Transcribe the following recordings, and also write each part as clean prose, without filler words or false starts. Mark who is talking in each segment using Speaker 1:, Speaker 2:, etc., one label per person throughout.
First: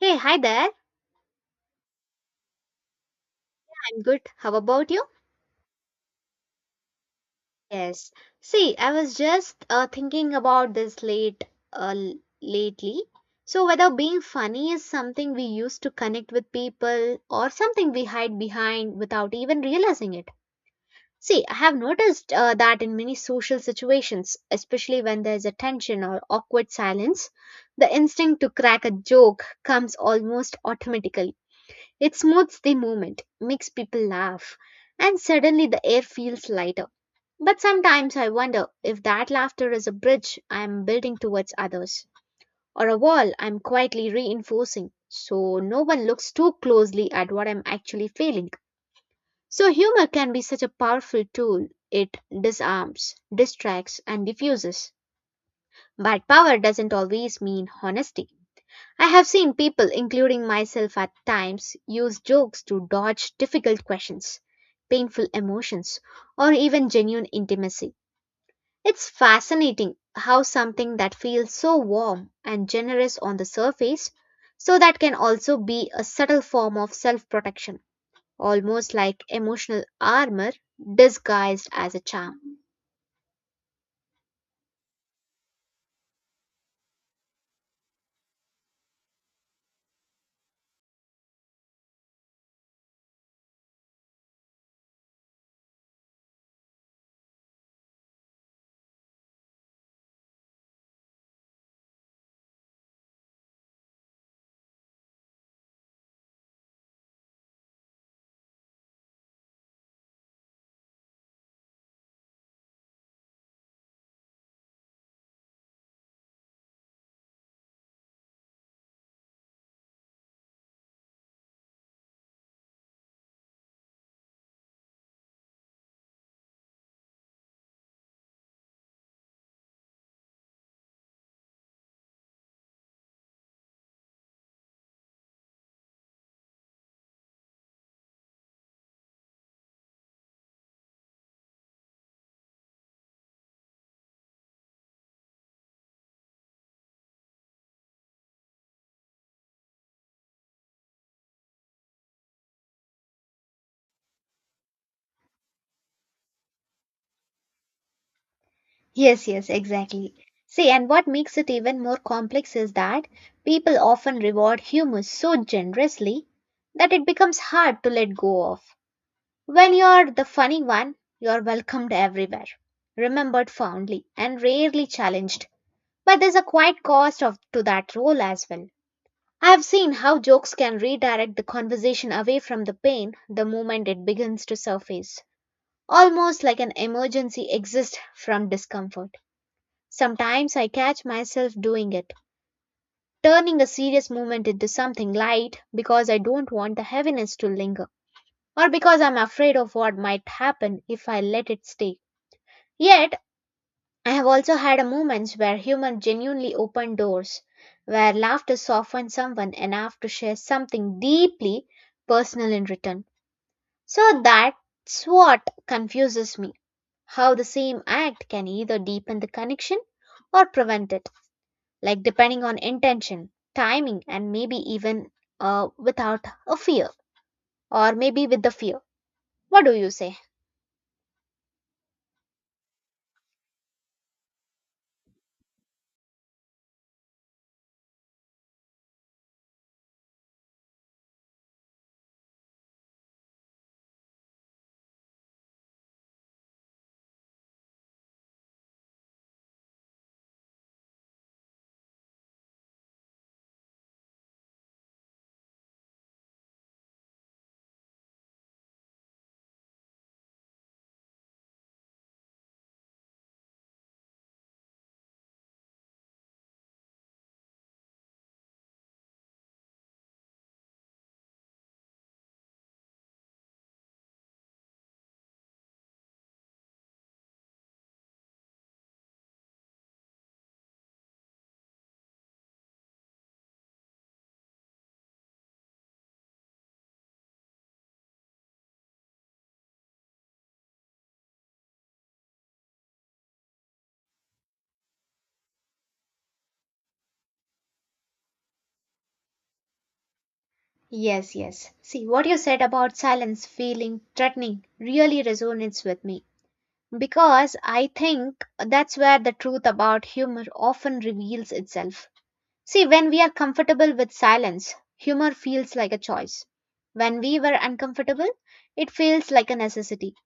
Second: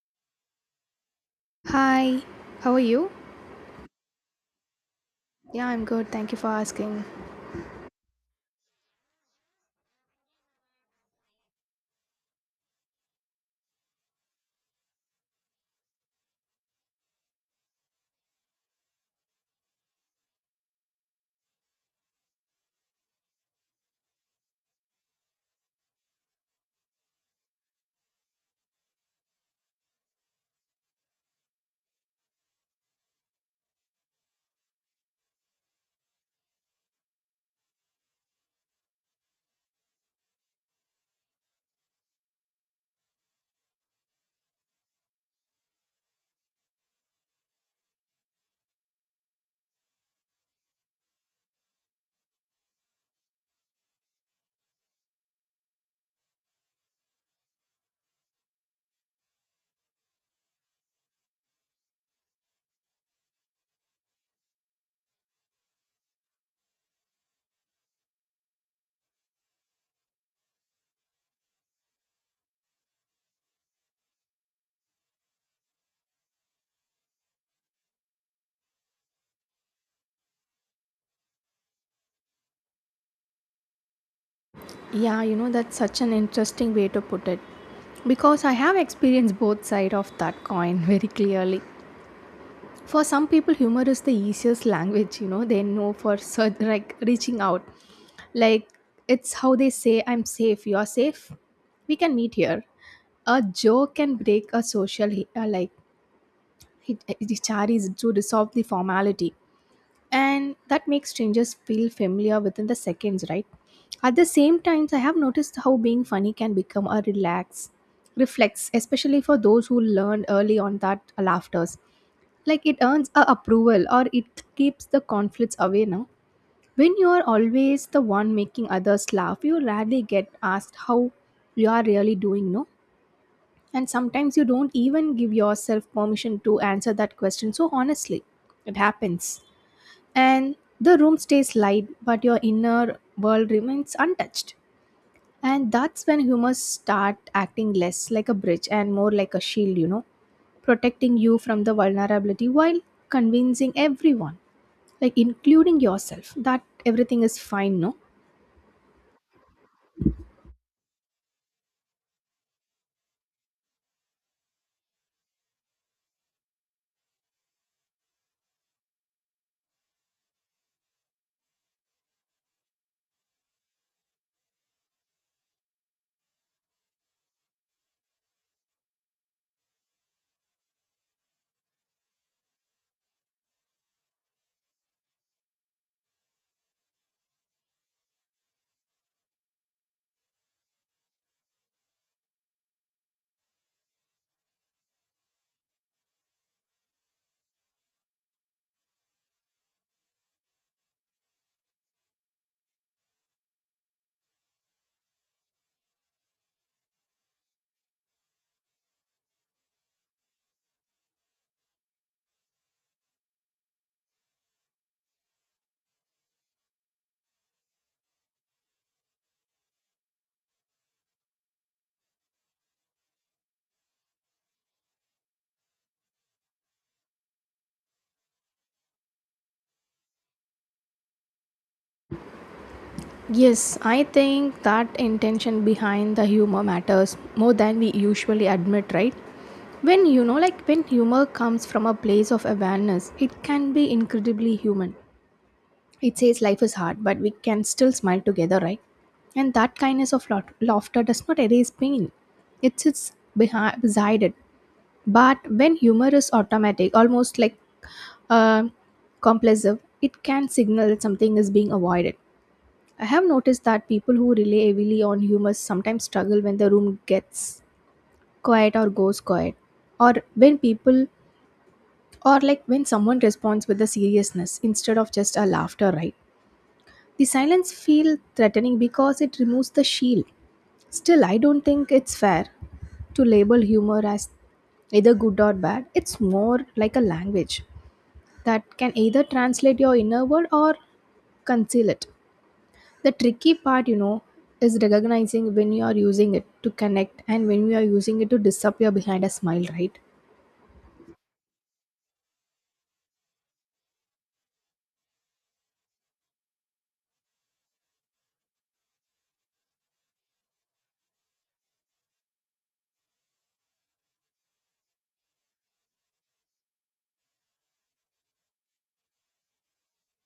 Speaker 1: Hey, hi there.
Speaker 2: Hi, how are you?
Speaker 1: I'm good. How about you?
Speaker 2: Yeah, I'm good. Thank you for asking.
Speaker 1: Yes. See, I was just thinking about this uh, l- lately. So whether being funny is something we use to connect with people or something we hide behind without even realizing it. See, I have noticed that in many social situations, especially when there's a tension or awkward silence, the instinct to crack a joke comes almost automatically. It smooths the moment, makes people laugh, and suddenly the air feels lighter. But sometimes I wonder if that laughter is a bridge I am building towards others, or a wall I am quietly reinforcing, so no one looks too closely at what I'm actually feeling. So, humor can be such a powerful tool. It disarms, distracts, and diffuses. But power doesn't always mean honesty. I have seen people, including myself at times, use jokes to dodge difficult questions, painful emotions, or even genuine intimacy. It's fascinating how something that feels so warm and generous on the surface, so that can also be a subtle form of self protection, almost like emotional armor disguised as a charm.
Speaker 2: Yeah, you know, that's such an interesting way to put it because I have experienced both sides of that coin very clearly. For some people, humor is the easiest language, you know, they know for like reaching out. Like, it's how they say, I'm safe, you're safe, we can meet here. A joke can break a social, charity to resolve the formality, and that makes strangers feel familiar within the seconds, right? At the same times, I have noticed how being funny can become a relax reflex, especially for those who learned early on that laughters, like, it earns a approval or it keeps the conflicts away. Now when you are always the one making others laugh, you rarely get asked how you are really doing, no? And sometimes you don't even give yourself permission to answer that question so honestly. It happens, and the room stays light but your inner world remains untouched. And that's when humors start acting less like a bridge and more like a shield, you know, protecting you from the vulnerability while convincing everyone, like including yourself, that everything is fine, no?
Speaker 1: Yes, yes, exactly. See, and what makes it even more complex is that people often reward humor so generously that it becomes hard to let go of. When you're the funny one, you're welcomed everywhere, remembered fondly, and rarely challenged. But there's a quiet cost of, to that role as well. I've seen how jokes can redirect the conversation away from the pain the moment it begins to surface, almost like an emergency exit from discomfort. Sometimes I catch myself doing it, turning a serious moment into something light because I don't want the heaviness to linger, or because I'm afraid of what might happen if I let it stay. Yet, I have also had moments where humor genuinely opened doors, where laughter softened someone enough to share something deeply personal in return. So that's what confuses me, how the same act can either deepen the connection or prevent it, like depending on intention, timing, and maybe even, without a fear or maybe with the fear. What do you say?
Speaker 2: Yes, I think that intention behind the humor matters more than we usually admit, right? When you know, like, when humor comes from a place of awareness, it can be incredibly human. It says life is hard, but we can still smile together, right? And that kindness of laughter does not erase pain. It sits behind, beside it. But when humor is automatic, almost like um compulsive, it can signal that something is being avoided. I have noticed that people who rely heavily on humor sometimes struggle when the room gets quiet or goes quiet, or when people, or like when someone responds with a seriousness instead of just a laughter, right? The silence feels threatening because it removes the shield. Still, I don't think it's fair to label humor as either good or bad. It's more like a language that can either translate your inner world or conceal it. The tricky part, you know, is recognizing when you are using it to connect and when you are using it to disappear behind a smile, right?
Speaker 1: Yes, yes. See, what you said about silence feeling threatening really resonates with me because I think that's where the truth about humor often reveals itself. See, when we are comfortable with silence, humor feels like a choice. When we were uncomfortable, it feels like a necessity.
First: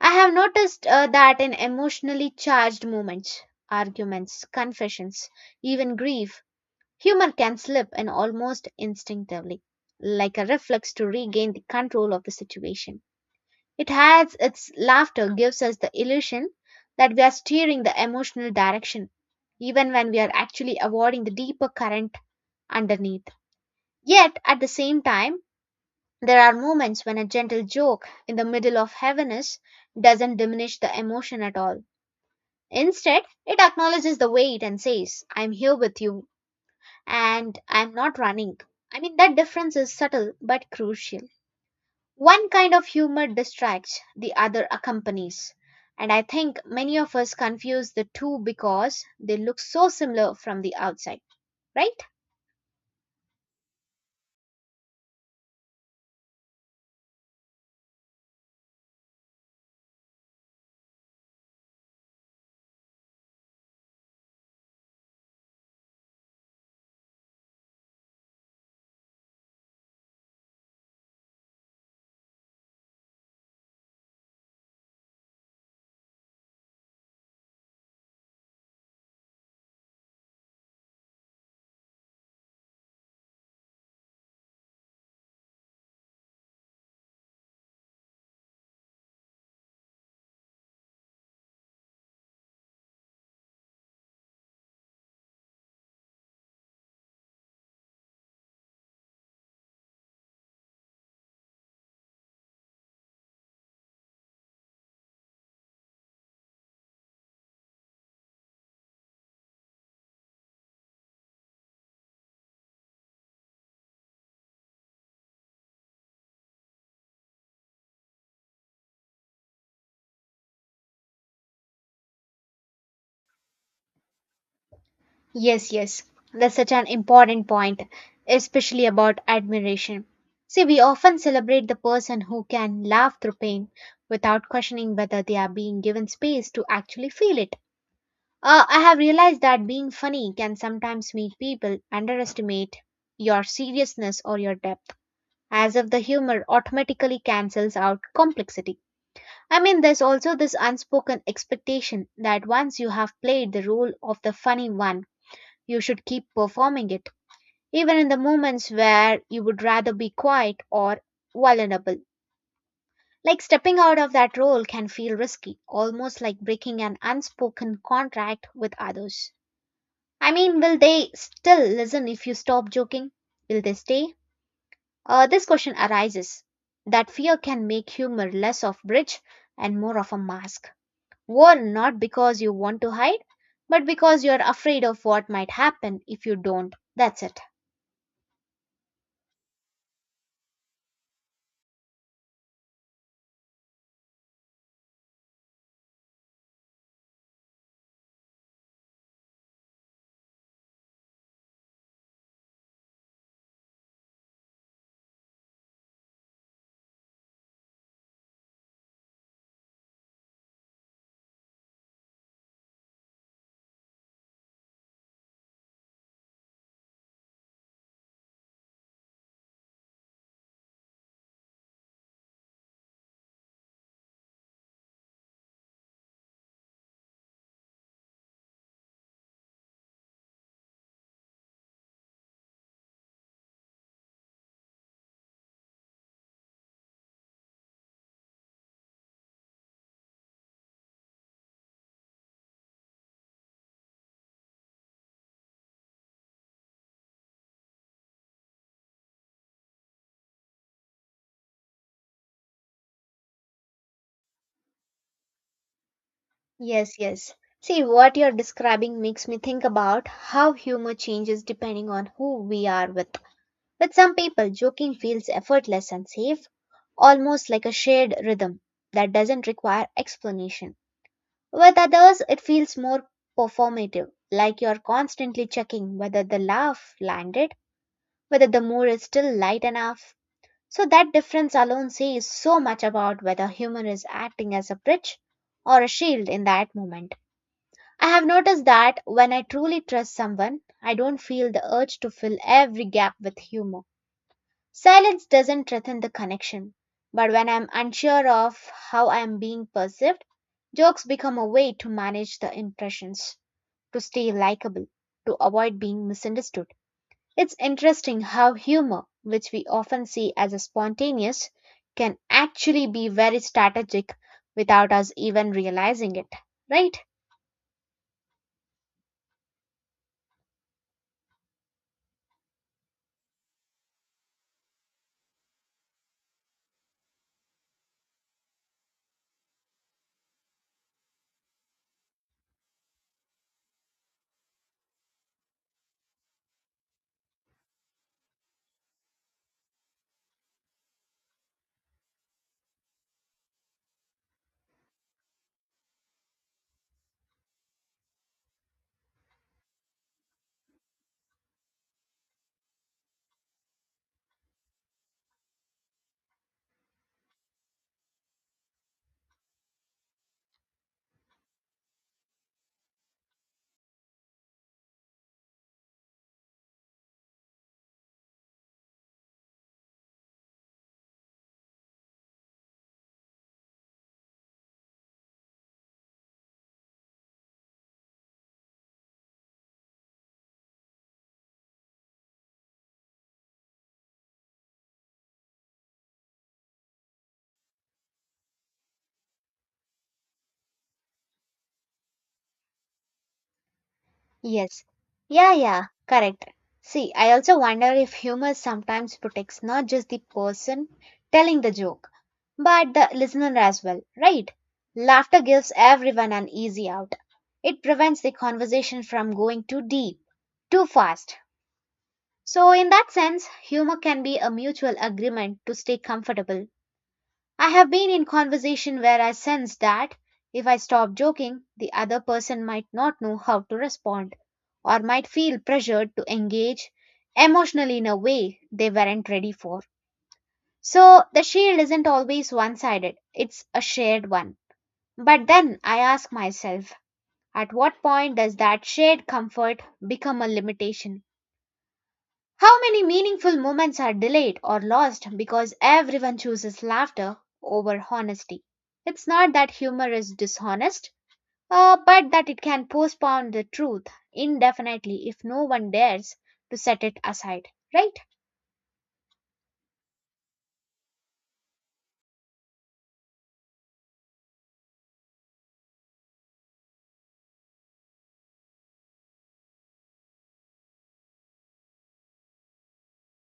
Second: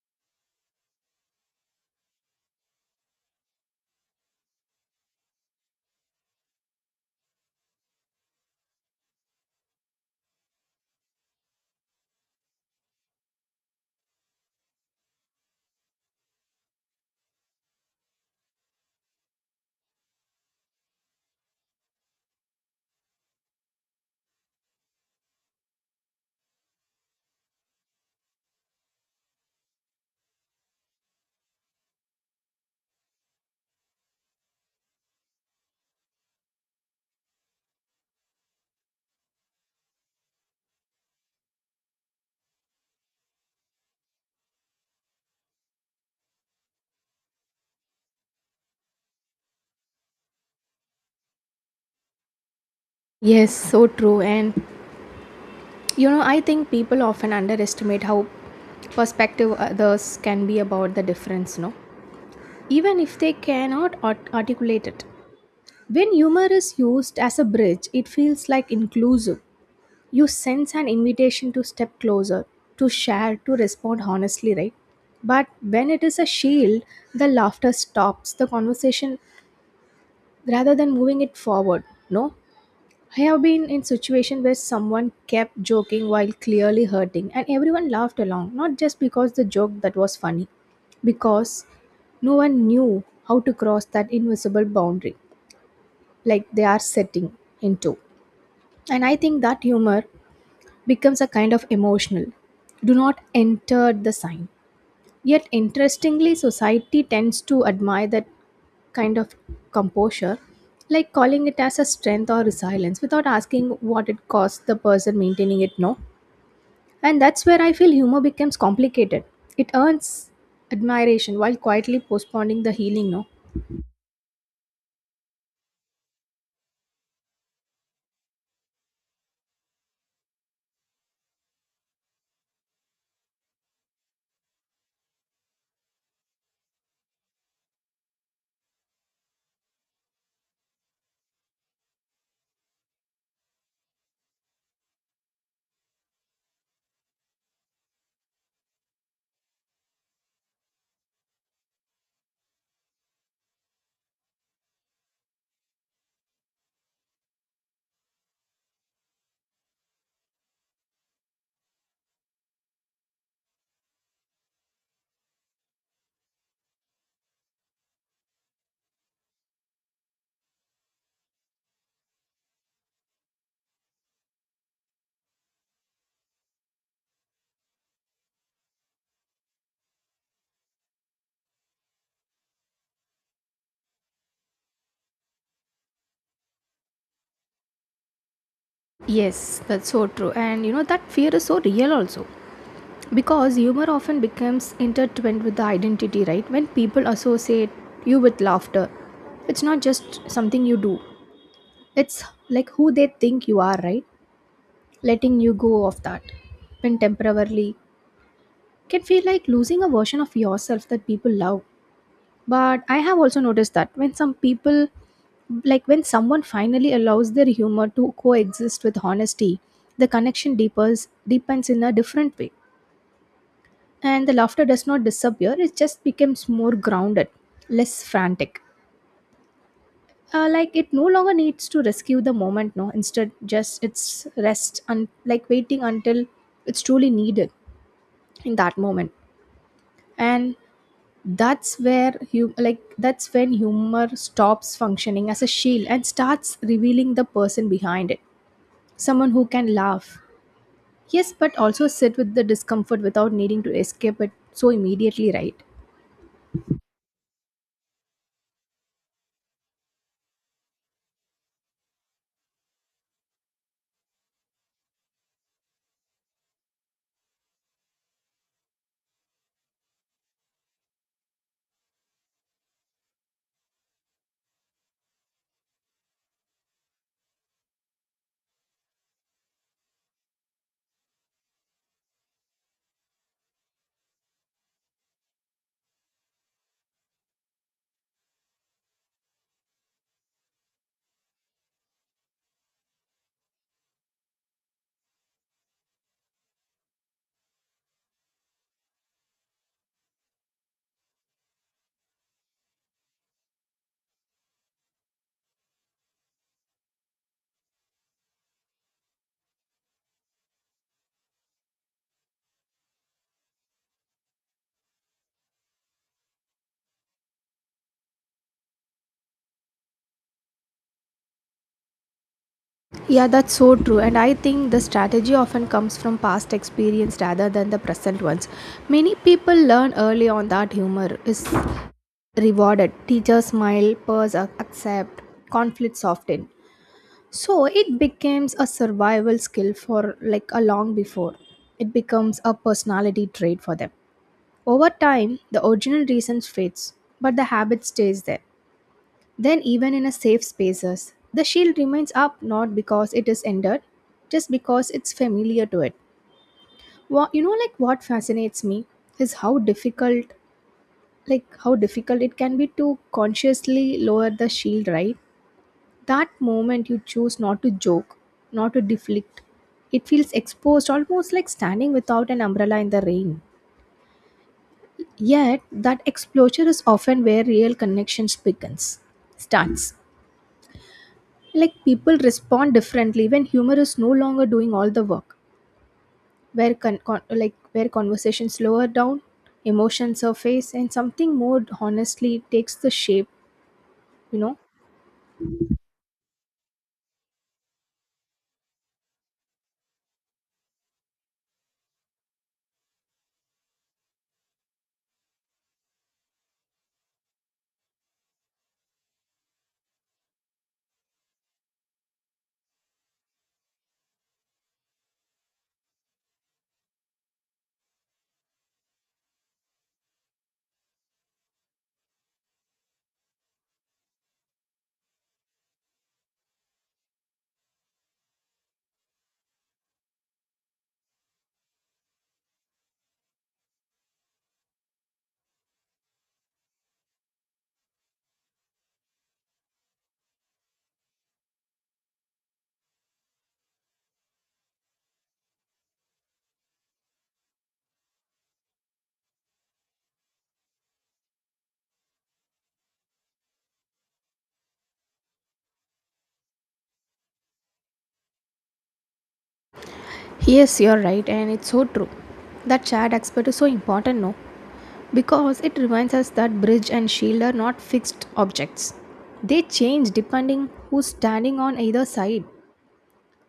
Speaker 1: I have noticed that in emotionally charged moments, arguments, confessions, even grief, humor can slip in almost instinctively, like a reflex to regain the control of the situation. It has its laughter gives us the illusion that we are steering the emotional direction, even when we are actually avoiding the deeper current underneath. Yet, at the same time, there are moments when a gentle joke in the middle of heaviness doesn't diminish the emotion at all. Instead, it acknowledges the weight and says, I'm here with you and I'm not running. I mean, that difference is subtle but crucial. One kind of humor distracts, the other accompanies. And I think many of us confuse the two because they look so similar from the outside, right?
Speaker 2: Yes, so true. And you know, I think people often underestimate how perspective others can be about the difference, no? Even if they cannot articulate it. When humor is used as a bridge, it feels like inclusive. You sense an invitation to step closer, to share, to respond honestly, right? But when it is a shield, the laughter stops the conversation rather than moving it forward, no? I have been in situation where someone kept joking while clearly hurting and everyone laughed along, not just because the joke that was funny, because no one knew how to cross that invisible boundary like they are setting into. And I think that humor becomes a kind of emotional. Do not enter the sign. Yet interestingly society tends to admire that kind of composure, like calling it as a strength or resilience without asking what it costs the person maintaining it, no? And that's where I feel humor becomes complicated. It earns admiration while quietly postponing the healing, no?
Speaker 1: Yes, yes, that's such an important point, especially about admiration. See, we often celebrate the person who can laugh through pain without questioning whether they are being given space to actually feel it. I have realized that being funny can sometimes make people underestimate your seriousness or your depth, as if the humor automatically cancels out complexity. I mean, there's also this unspoken expectation that once you have played the role of the funny one, you should keep performing it, even in the moments where you would rather be quiet or vulnerable. Like stepping out of that role can feel risky, almost like breaking an unspoken contract with others. I mean, will they still listen if you stop joking? Will they stay? This question arises. That fear can make humor less of bridge and more of a mask. Worn not because you want to hide, but because you're afraid of what might happen if you don't. That's it.
Speaker 2: Yes, that's so true. And you know, that fear is so real also. Because humor often becomes intertwined with the identity, right? When people associate you with laughter, it's not just something you do, it's like who they think you are, right? Letting you go of that when temporarily can feel like losing a version of yourself that people love. But I have also noticed that when some people, like when someone finally allows their humor to coexist with honesty, the connection deepens in a different way, and the laughter does not disappear, it just becomes more grounded, less frantic, like it no longer needs to rescue the moment, no, instead just it's rest and like waiting until it's truly needed in that moment. And that's where you like, that's when humor stops functioning as a shield and starts revealing the person behind it, someone who can laugh, yes, but also sit with the discomfort without needing to escape it so immediately, right?
Speaker 1: Yes, yes. See, what you're describing makes me think about how humor changes depending on who we are with. With some people, joking feels effortless and safe, almost like a shared rhythm that doesn't require explanation. With others, it feels more performative, like you're constantly checking whether the laugh landed, whether the mood is still light enough. So, that difference alone says so much about whether humor is acting as a bridge or a shield in that moment. I have noticed that when I truly trust someone, I don't feel the urge to fill every gap with humor. Silence doesn't threaten the connection, but when I'm unsure of how I am being perceived, jokes become a way to manage the impressions, to stay likable, to avoid being misunderstood. It's interesting how humor, which we often see as a spontaneous, can actually be very strategic without us even realizing it, right?
Speaker 2: Yeah, that's so true. And I think the strategy often comes from past experience rather than the present ones. Many people learn early on that humor is rewarded, teachers smile, peers accept, conflicts soften. So it becomes a survival skill for like a long before. It becomes a personality trait for them. Over time, the original reason fades, but the habit stays there. Then even in a safe spaces, the shield remains up, not because it is ended, just because it's familiar to it. What, you know, like what fascinates me is how difficult like how difficult it can be to consciously lower the shield, right? That moment you choose not to joke, not to deflect, it feels exposed, almost like standing without an umbrella in the rain. Yet, that exposure is often where real connections starts. Like people respond differently when humor is no longer doing all the work, where like where conversations slower down, emotions surface, and something more honestly takes the shape. You know,
Speaker 1: Yes. Yeah, yeah, correct. See, I also wonder if humor sometimes protects not just the person telling the joke, but the listener as well, right? Laughter gives everyone an easy out. It prevents the conversation from going too deep, too fast. So, in that sense, humor can be a mutual agreement to stay comfortable. I have been in conversation where I sense that if I stop joking, the other person might not know how to respond or might feel pressured to engage emotionally in a way they weren't ready for. So the shield isn't always one sided, it's a shared one. But then I ask myself, at what point does that shared comfort become a limitation? How many meaningful moments are delayed or lost because everyone chooses laughter over honesty? It's not that humor is dishonest, but that it can postpone the truth indefinitely if no one dares to set it aside, right?
Speaker 2: yes, you're right, and it's so true. That shared aspect is so important, no? Because it reminds us that bridge and shield are not fixed objects. They change depending who's standing on either side.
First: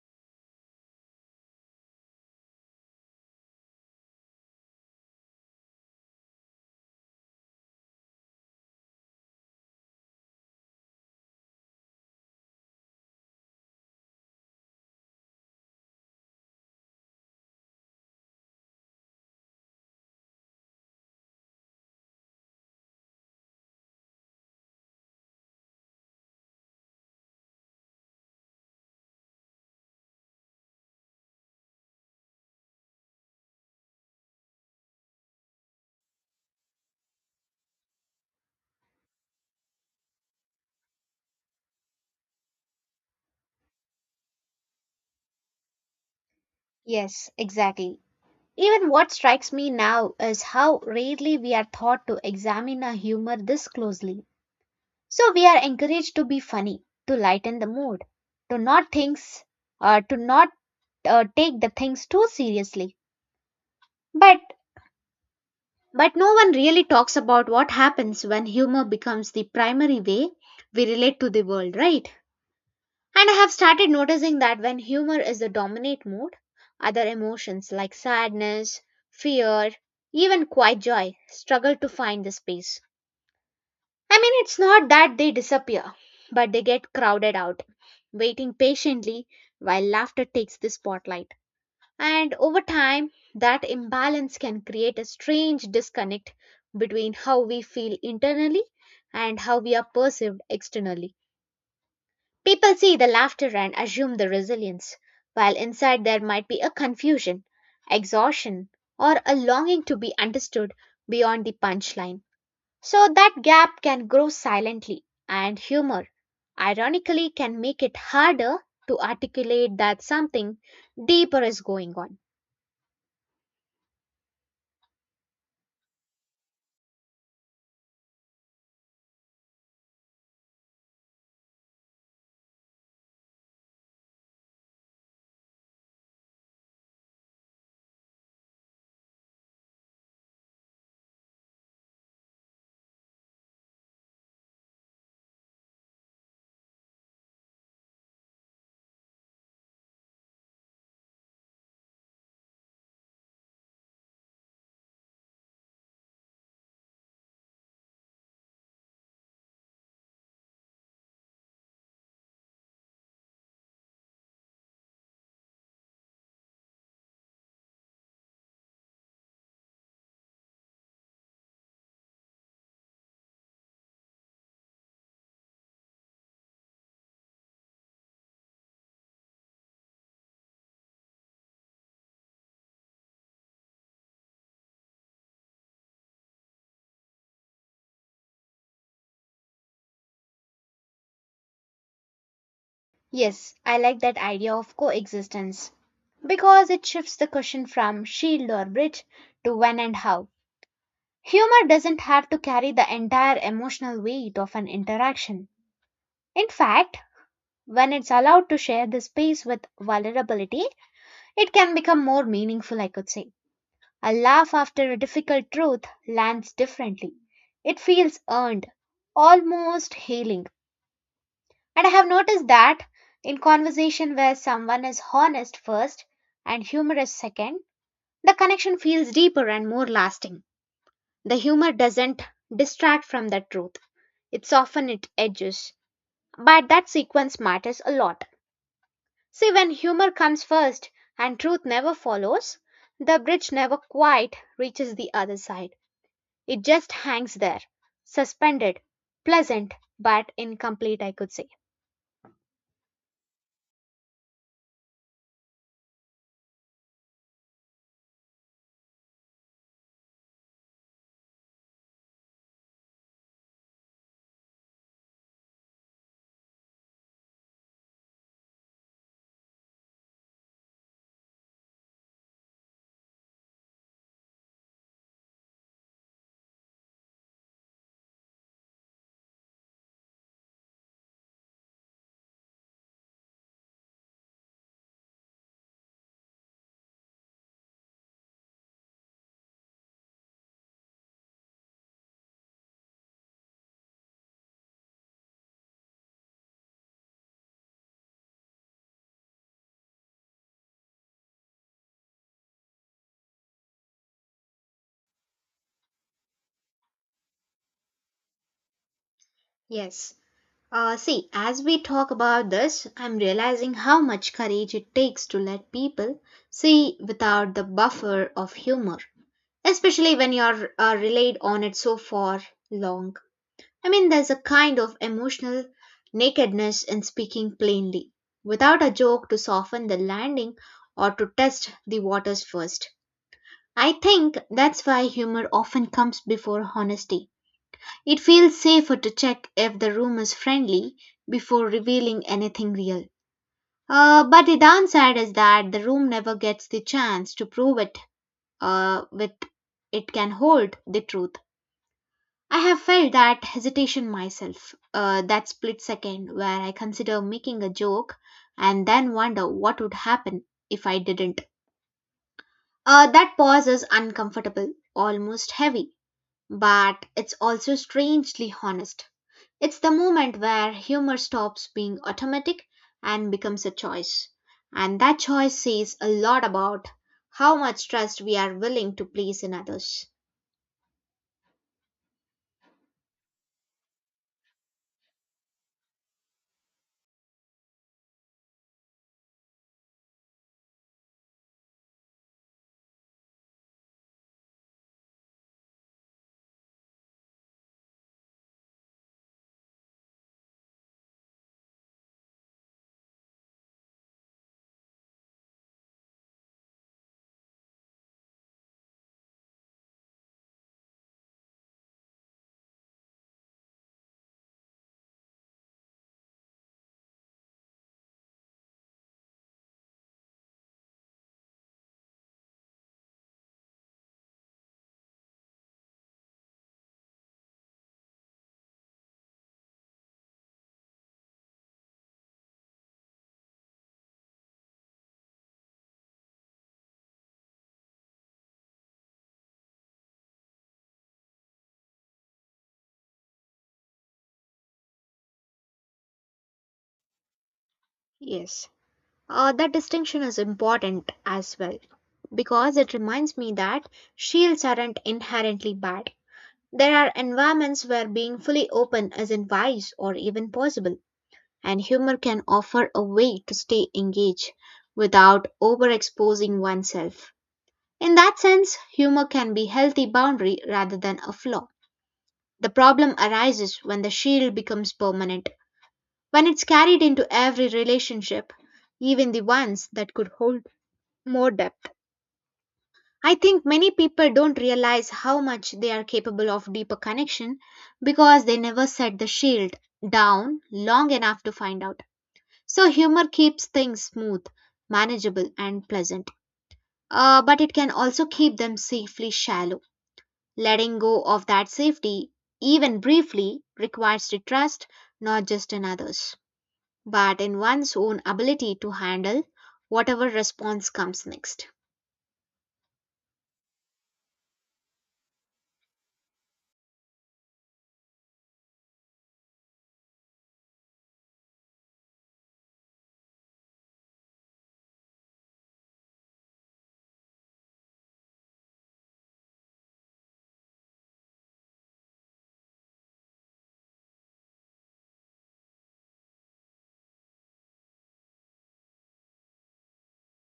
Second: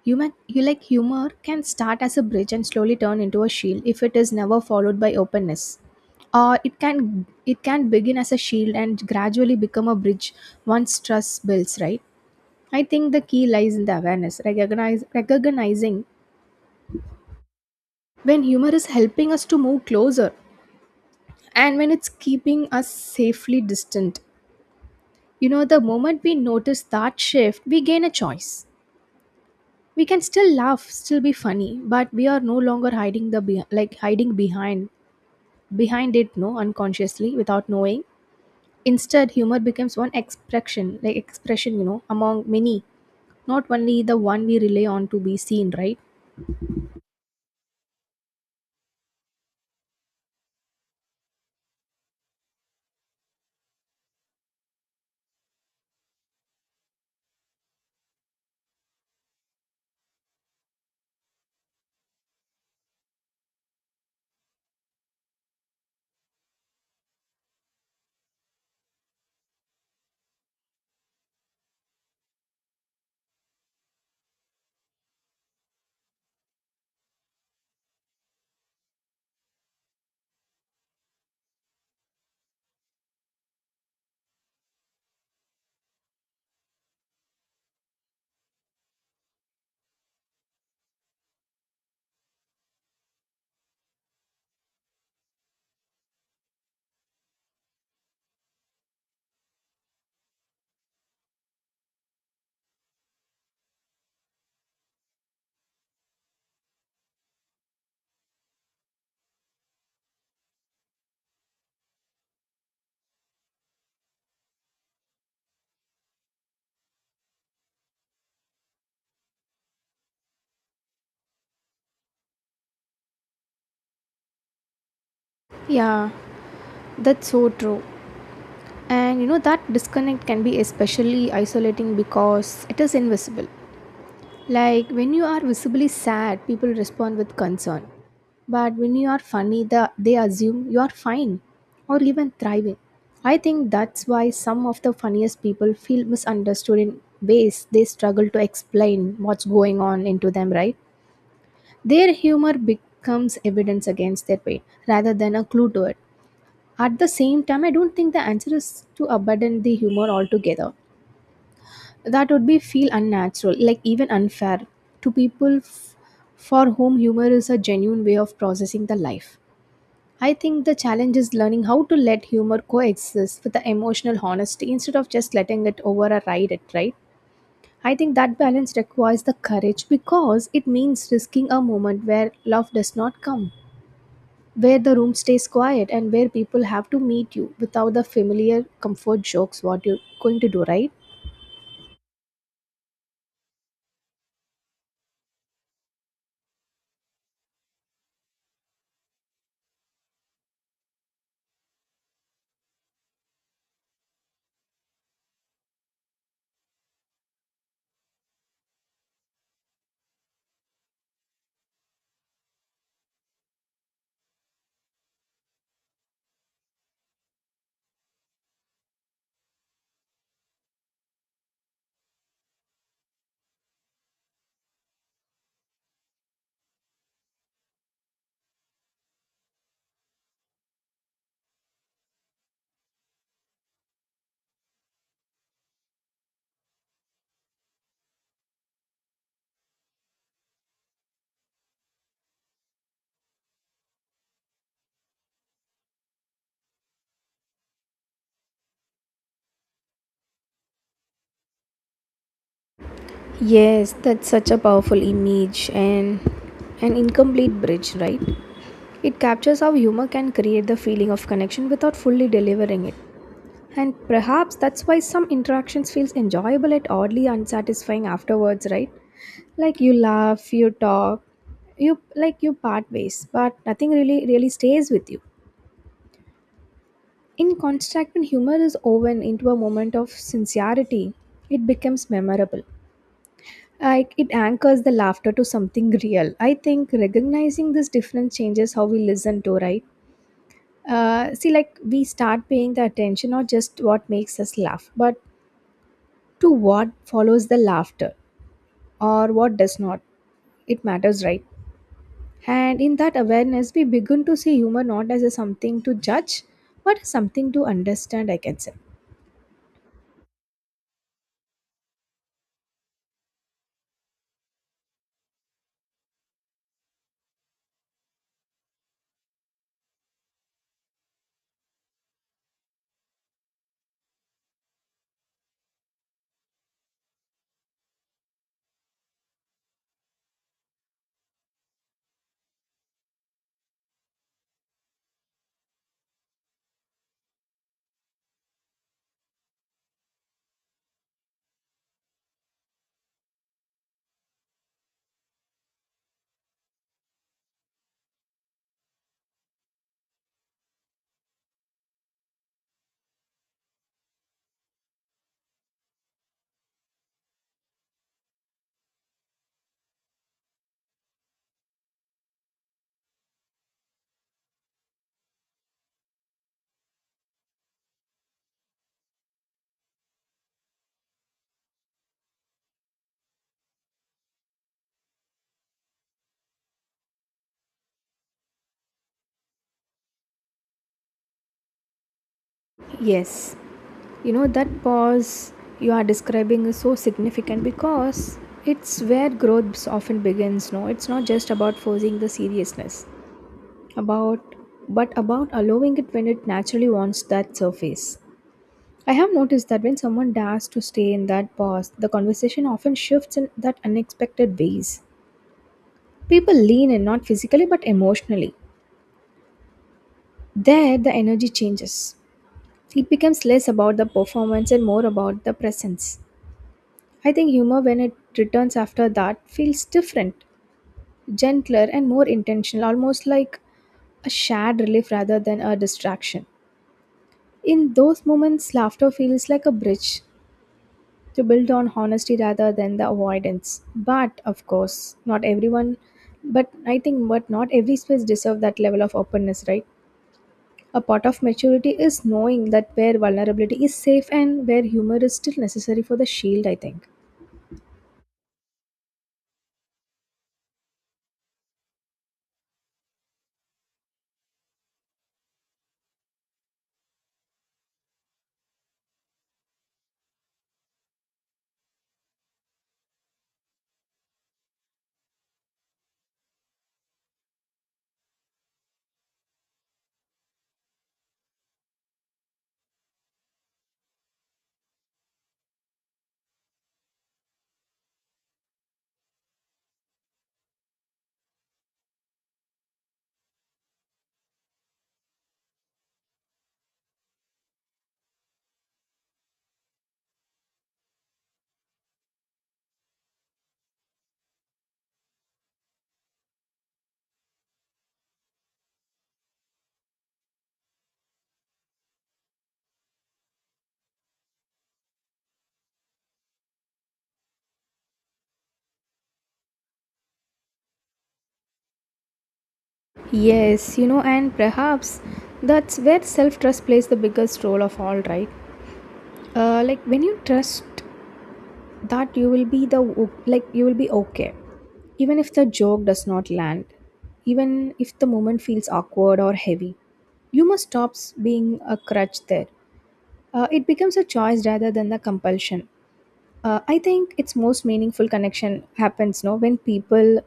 Speaker 2: Human, you like humor can start as a bridge and slowly turn into a shield if it is never followed by openness. Or it can begin as a shield and gradually become a bridge once trust builds, right? I think the key lies in the awareness, recognizing when humor is helping us to move closer and when it's keeping us safely distant. You know, the moment we notice that shift, we gain a choice. We can still laugh, still be funny, but we are no longer hiding the like hiding behind it, no, unconsciously without knowing. Instead, humor becomes one expression, like expression, you know, among many, not only the one we rely on to be seen, right?
Speaker 1: Yes, exactly. Even what strikes me now is how rarely we are taught to examine a humor this closely. So we are encouraged to be funny, to lighten the mood, to not things, to not take the things too seriously. But no one really talks about what happens when humor becomes the primary way we relate to the world, right? And I have started noticing that when humor is the dominant mood, other emotions like sadness, fear, even quiet joy struggle to find the space. I mean, it's not that they disappear, but they get crowded out, waiting patiently while laughter takes the spotlight. And over time, that imbalance can create a strange disconnect between how we feel internally and how we are perceived externally. People see the laughter and assume the resilience, while inside there might be a confusion, exhaustion, or a longing to be understood beyond the punchline. So that gap can grow silently, and humor, ironically, can make it harder to articulate that something deeper is going on.
Speaker 2: Yeah, that's so true. And you know that disconnect can be especially isolating because it is invisible. Like when you are visibly sad, people respond with concern, but when you are funny, the, they assume you are fine or even thriving. I think that's why some of the funniest people feel misunderstood in ways they struggle to explain what's going on into them, right? Their humor becomes evidence against their pain rather than a clue to it. At the same time, I don't think the answer is to abandon the humor altogether. That would be feel unnatural, like even unfair to for whom humor is a genuine way of processing the life. I think the challenge is learning how to let humor coexist with the emotional honesty instead of just letting it override it, right? I think that balance requires the courage because it means risking a moment where love does not come, where the room stays quiet and where people have to meet you without the familiar comfort jokes. What you're going to do, right?
Speaker 1: Yes, I like that idea of coexistence because it shifts the question from shield or bridge to when and how. Humor doesn't have to carry the entire emotional weight of an interaction. In fact, when it's allowed to share the space with vulnerability, it can become more meaningful, I could say. A laugh after a difficult truth lands differently. It feels earned, almost healing. And I have noticed that in conversation where someone is honest first and humorous second, the connection feels deeper and more lasting. The humor doesn't distract from the truth. It's often it edges. But that sequence matters a lot. See, when humor comes first and truth never follows, the bridge never quite reaches the other side. It just hangs there, suspended, pleasant but incomplete, I could say.
Speaker 2: Yes, that's such a powerful image and an incomplete bridge, right? It captures how humor can create the feeling of connection without fully delivering it. And perhaps that's why some interactions feels enjoyable yet oddly unsatisfying afterwards, right? Like you laugh, you talk, you like you part ways, but nothing really stays with you. In contrast, when humor is woven into a moment of sincerity, it becomes memorable. Like it anchors the laughter to something real. I think recognizing this difference changes how we listen to, right? See, like we start paying the attention not just what makes us laugh, but to what follows the laughter or what does not. It matters, right? And in that awareness, we begin to see humor not as a something to judge, but something to understand, I can say.
Speaker 1: Yes. See, as we talk about this, I'm realizing how much courage it takes to let people see without the buffer of humor, especially when you're relayed on it so far long. I mean, there's a kind of emotional nakedness in speaking plainly, without a joke to soften the landing or to test the waters first. I think that's why humor often comes before honesty. It feels safer to check if the room is friendly before revealing anything real. But the downside is that the room never gets the chance to prove it, with it can hold the truth. I have felt that hesitation myself, that split second where I consider making a joke and then wonder what would happen if I didn't. That pause is uncomfortable, almost heavy, but it's also strangely honest. It's the moment where humor stops being automatic and becomes a choice. And that choice says a lot about how much trust we are willing to place in others.
Speaker 2: Yes, you know, that pause you are describing is so significant because it's where growth often begins. No, it's not just about forcing the seriousness, about but about allowing it when it naturally wants that surface. I have noticed that when someone dares to stay in that pause, the conversation often shifts in that unexpected ways. People lean in not physically but emotionally. There, the energy changes. It becomes less about the performance and more about the presence. I think humor, when it returns after that, feels different, gentler, and more intentional, almost like a shared relief rather than a distraction. In those moments, laughter feels like a bridge to build on honesty rather than the avoidance. But of course, not everyone, but I think, but not every space deserves that level of openness, right? A part of maturity is knowing that where vulnerability is safe and where humor is still necessary for the shield, I think.
Speaker 1: Yes, that distinction is important as well because it reminds me that shields aren't inherently bad. There are environments where being fully open isn't wise or even possible. And humor can offer a way to stay engaged without overexposing oneself. In that sense, humor can be healthy boundary rather than a flaw. The problem arises when the shield becomes permanent, when it's carried into every relationship, even the ones that could hold more depth. I think many people don't realize how much they are capable of deeper connection because they never set the shield down long enough to find out. So humor keeps things smooth, manageable, and pleasant. But it can also keep them safely shallow. Letting go of that safety, even briefly, requires the trust not just in others, but in one's own ability to handle whatever response comes next.
Speaker 2: Yes, you know, and perhaps that's where self trust plays the biggest role of all, right? Like when you trust that you will be the o- like you will be okay, even if the joke does not land, even if the moment feels awkward or heavy, you must stop being a crutch there. It becomes a choice rather than the compulsion. I think its most meaningful connection happens no when people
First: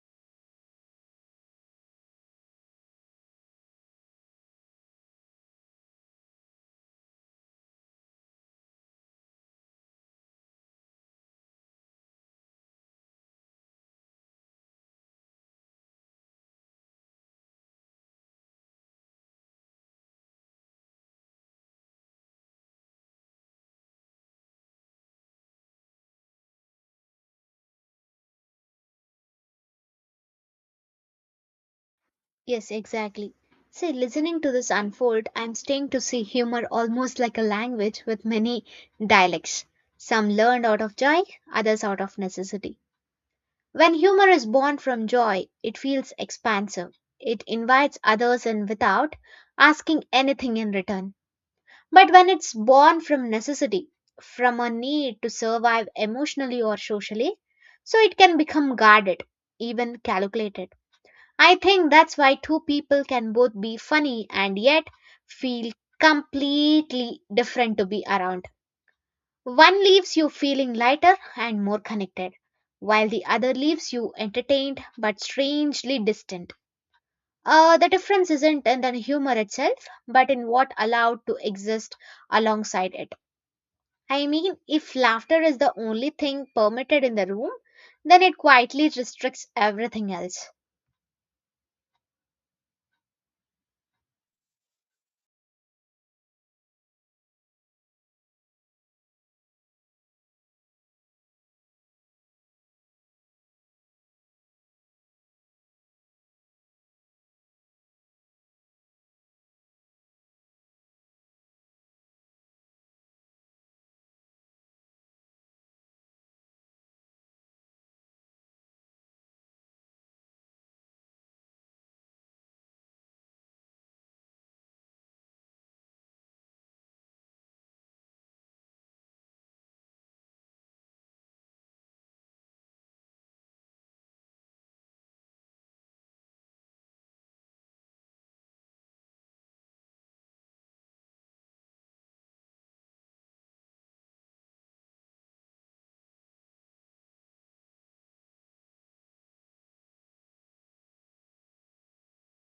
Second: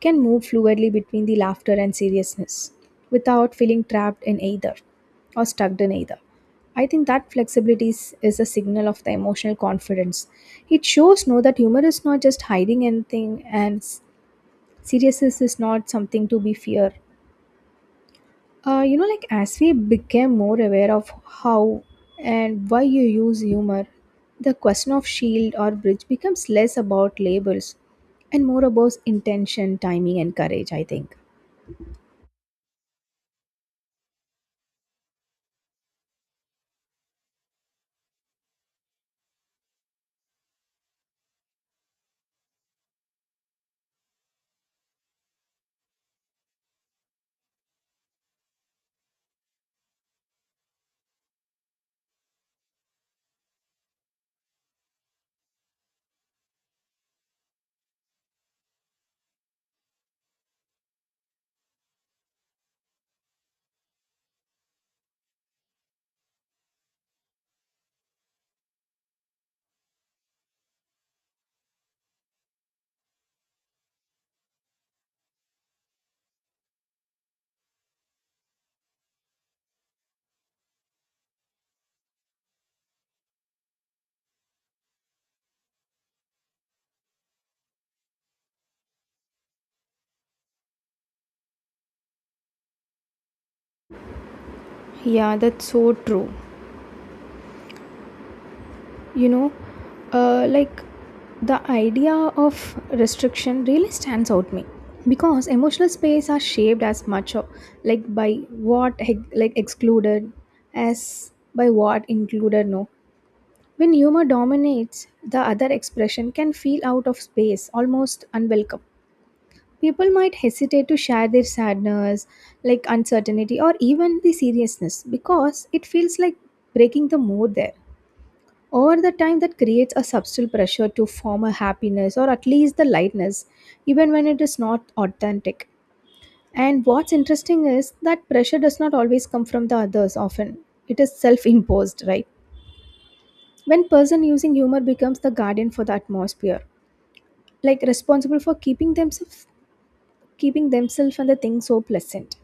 Speaker 2: can move fluidly between the laughter and seriousness without feeling trapped in either or stuck in either. I think that flexibility is a signal of the emotional confidence. It shows no that humor is not just hiding anything and seriousness is not something to be feared you know, like as we became more aware of how and why you use humor, the question of shield or bridge becomes less about labels and more about intention, timing, and courage, I think.
Speaker 1: Yes, exactly. See, listening to this unfold, I'm staying to see humor almost like a language with many dialects. Some learned out of joy, others out of necessity. When humor is born from joy, it feels expansive. It invites others in without asking anything in return. But when it's born from necessity, from a need to survive emotionally or socially, so it can become guarded, even calculated. I think that's why two people can both be funny and yet feel completely different to be around. One leaves you feeling lighter and more connected, while the other leaves you entertained but strangely distant. The difference isn't in the humor itself, but in what allowed to exist alongside it. I mean, if laughter is the only thing permitted in the room, then it quietly restricts everything else.
Speaker 2: Yeah, that's so true. You know, uh, like the idea of restriction really stands out to me because emotional space are shaped as much of, like by what excluded as by what included no. When humor dominates, the other expression can feel out of space, almost unwelcome. People might hesitate to share their sadness, like uncertainty, or even the seriousness because it feels like breaking the mood there. Over the time, that creates a subtle pressure to form a happiness or at least the lightness, even when it is not authentic. And what's interesting is that pressure does not always come from the others often. It is self imposed, right? When person using humor becomes the guardian for the atmosphere, like responsible for keeping themselves and the thing so pleasant,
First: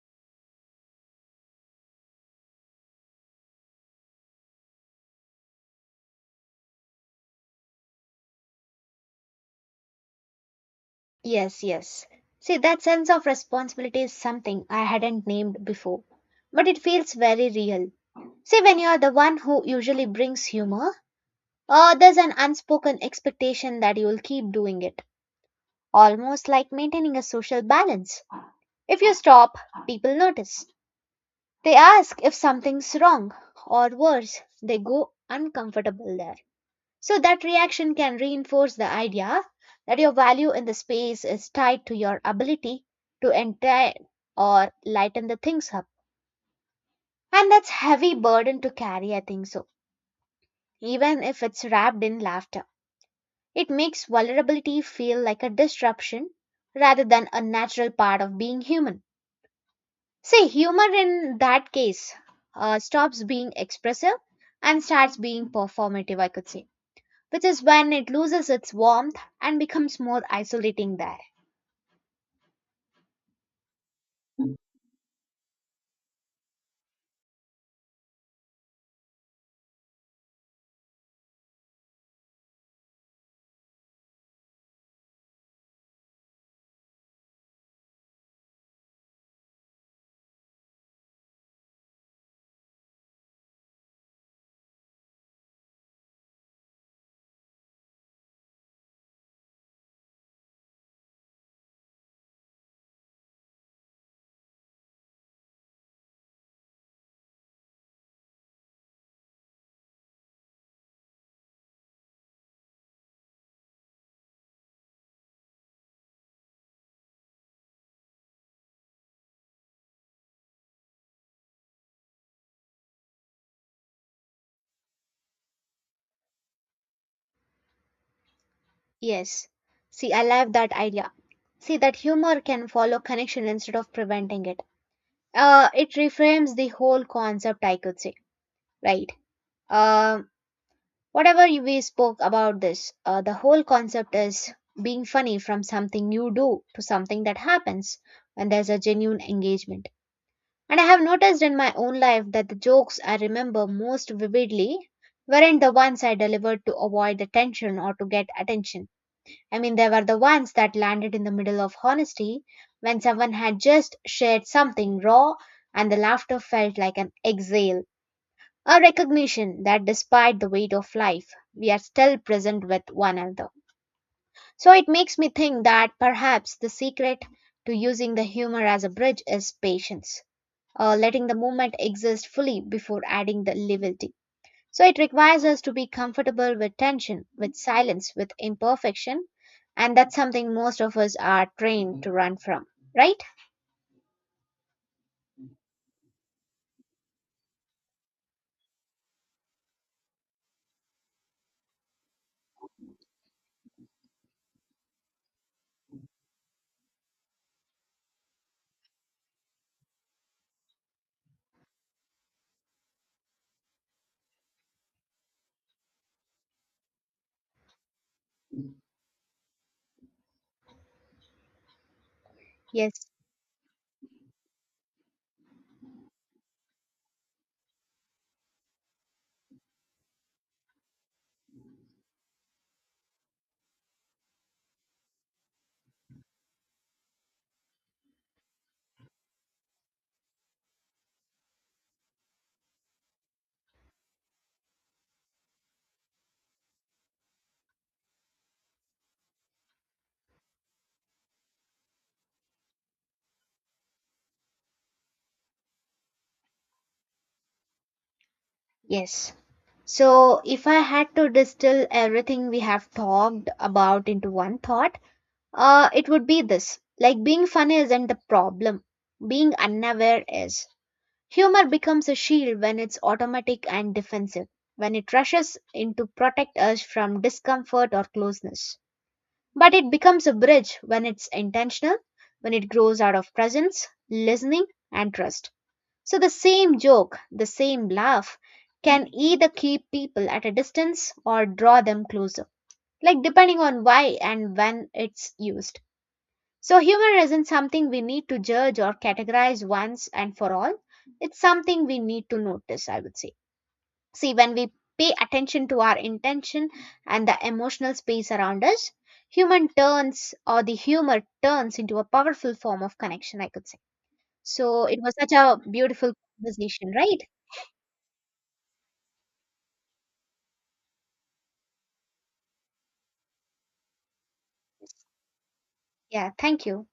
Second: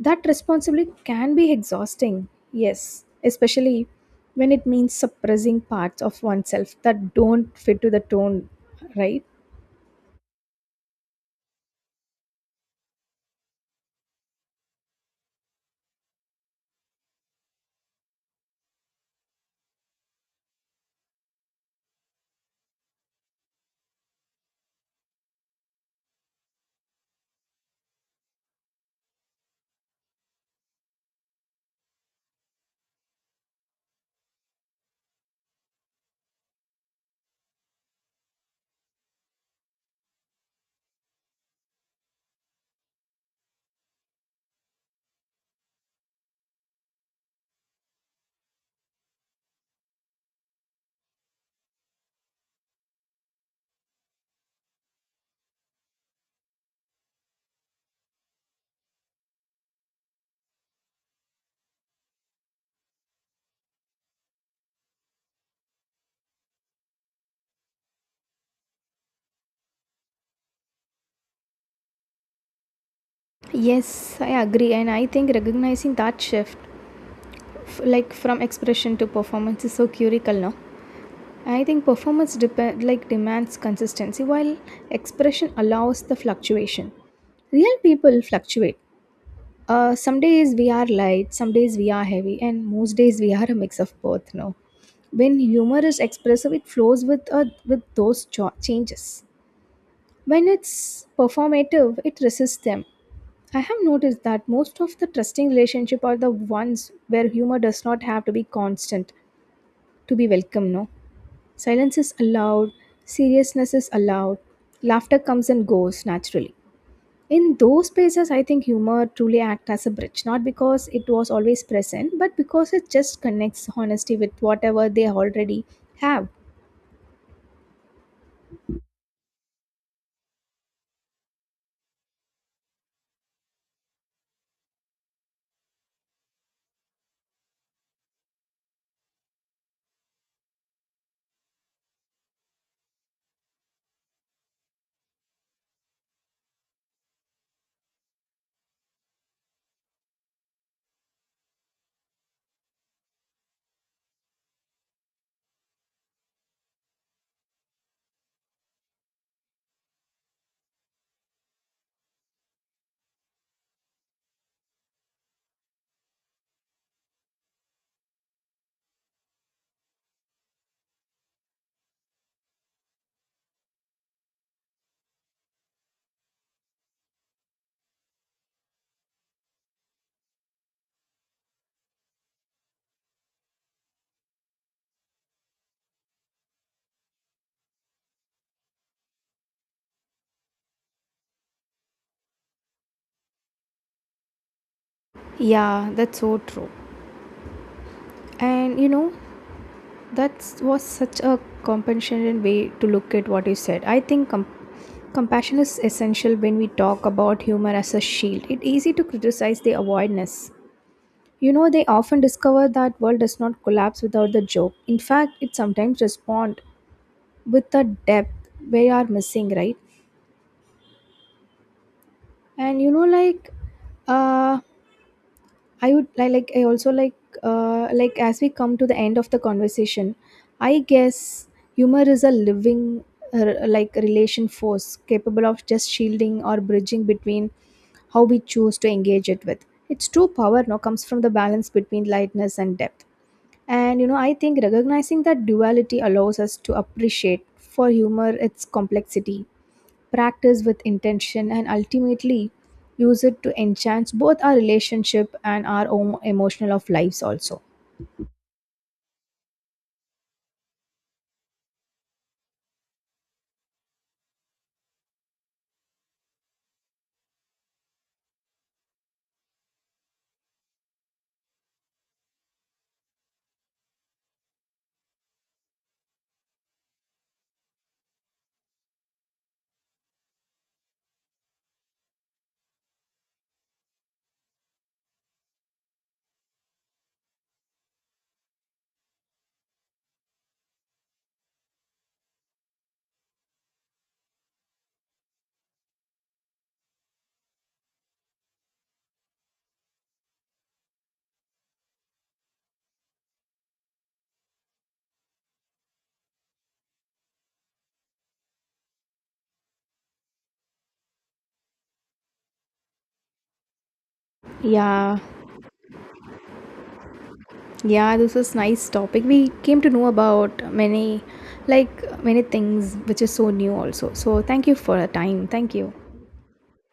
Speaker 2: that responsibility can be exhausting, yes, especially when it means suppressing parts of oneself that don't fit to the tone, right?
Speaker 1: Yes, yes. See, that sense of responsibility is something I hadn't named before, but it feels very real. See, when you're the one who usually brings humor, there's an unspoken expectation that you'll keep doing it, almost like maintaining a social balance. If you stop, people notice. They ask if something's wrong, or worse, they go uncomfortable there. So, that reaction can reinforce the idea that your value in the space is tied to your ability to entertain or lighten the things up. And that's heavy burden to carry, I think so, even if it's wrapped in laughter. It makes vulnerability feel like a disruption rather than a natural part of being human. Say, humor in that case stops being expressive and starts being performative, I could say, which is when it loses its warmth and becomes more isolating there.
Speaker 2: Yes, I agree, and I think recognizing that shift, from expression to performance, is so curical now. I think performance depend like demands consistency, while expression allows the fluctuation. Real people fluctuate. Some days we are light, some days we are heavy, and most days we are a mix of both. No, when humor is expressive, it flows with changes. When it's performative, it resists them. I have noticed that most of the trusting relationship are the ones where humor does not have to be constant to be welcome. No, silence is allowed, seriousness is allowed, laughter comes and goes naturally in those spaces. I think humor truly acts as a bridge not because it was always present but because it just connects honesty with whatever they already have.
Speaker 1: Yes. See, I love that idea. See, that humor can follow connection instead of preventing it. It reframes the whole concept, I could say, right? Um, we spoke about this, the whole concept is being funny from something you do to something that happens when there's a genuine engagement. And I have noticed in my own life that the jokes I remember most vividly weren't the ones I delivered to avoid the tension or to get attention. I mean, they were the ones that landed in the middle of honesty when someone had just shared something raw and the laughter felt like an exhale. A recognition that despite the weight of life, we are still present with one another. So it makes me think that perhaps the secret to using the humor as a bridge is patience, letting the moment exist fully before adding the levity. So it requires us to be comfortable with tension, with silence, with imperfection, and that's something most of us are trained to run from, right?
Speaker 2: Yeah, that's so true. And you know, that was such a compassionate way to look at what you said. I think compassion is essential when we talk about humor as a shield. It's easy to criticize the avoidance. You know, they often discover that world does not collapse without the joke. In fact, it sometimes responds with the depth we are missing, right? And you know
Speaker 1: Yes,
Speaker 2: like uh I would I like I also like as we come to the end of the conversation, I guess humor is a living, like, relation force capable of just shielding or bridging. Between how we choose to engage it with its true power now comes from the balance between lightness and depth. And you know, I think recognizing that duality allows us to appreciate for humor its complexity, practice with intention, and ultimately use it to enhance both our relationship and our own emotional of lives also.
Speaker 1: yes. So, if I had to distill everything we have talked about into one thought, it would be this like being funny isn't the problem, being unaware is. Humor becomes a shield when it's automatic and defensive, when it rushes in to protect us from discomfort or closeness. But it becomes a bridge when it's intentional, when it grows out of presence, listening, and trust. So the same joke, the same laugh, can either keep people at a distance or draw them closer, like depending on why and when it's used. So, humor isn't something we need to judge or categorize once and for all. It's something we need to notice, I would say. See, when we pay attention to our intention and the emotional space around us, human turns or the humor turns into a powerful form of connection, I could say. So, it was
Speaker 2: Yeah,
Speaker 1: such a beautiful conversation, right?
Speaker 2: yeah, this is nice topic. We came to know about many, like many things which is so new also. So thank you for the time. Thank you.
Speaker 1: Yeah, thank you.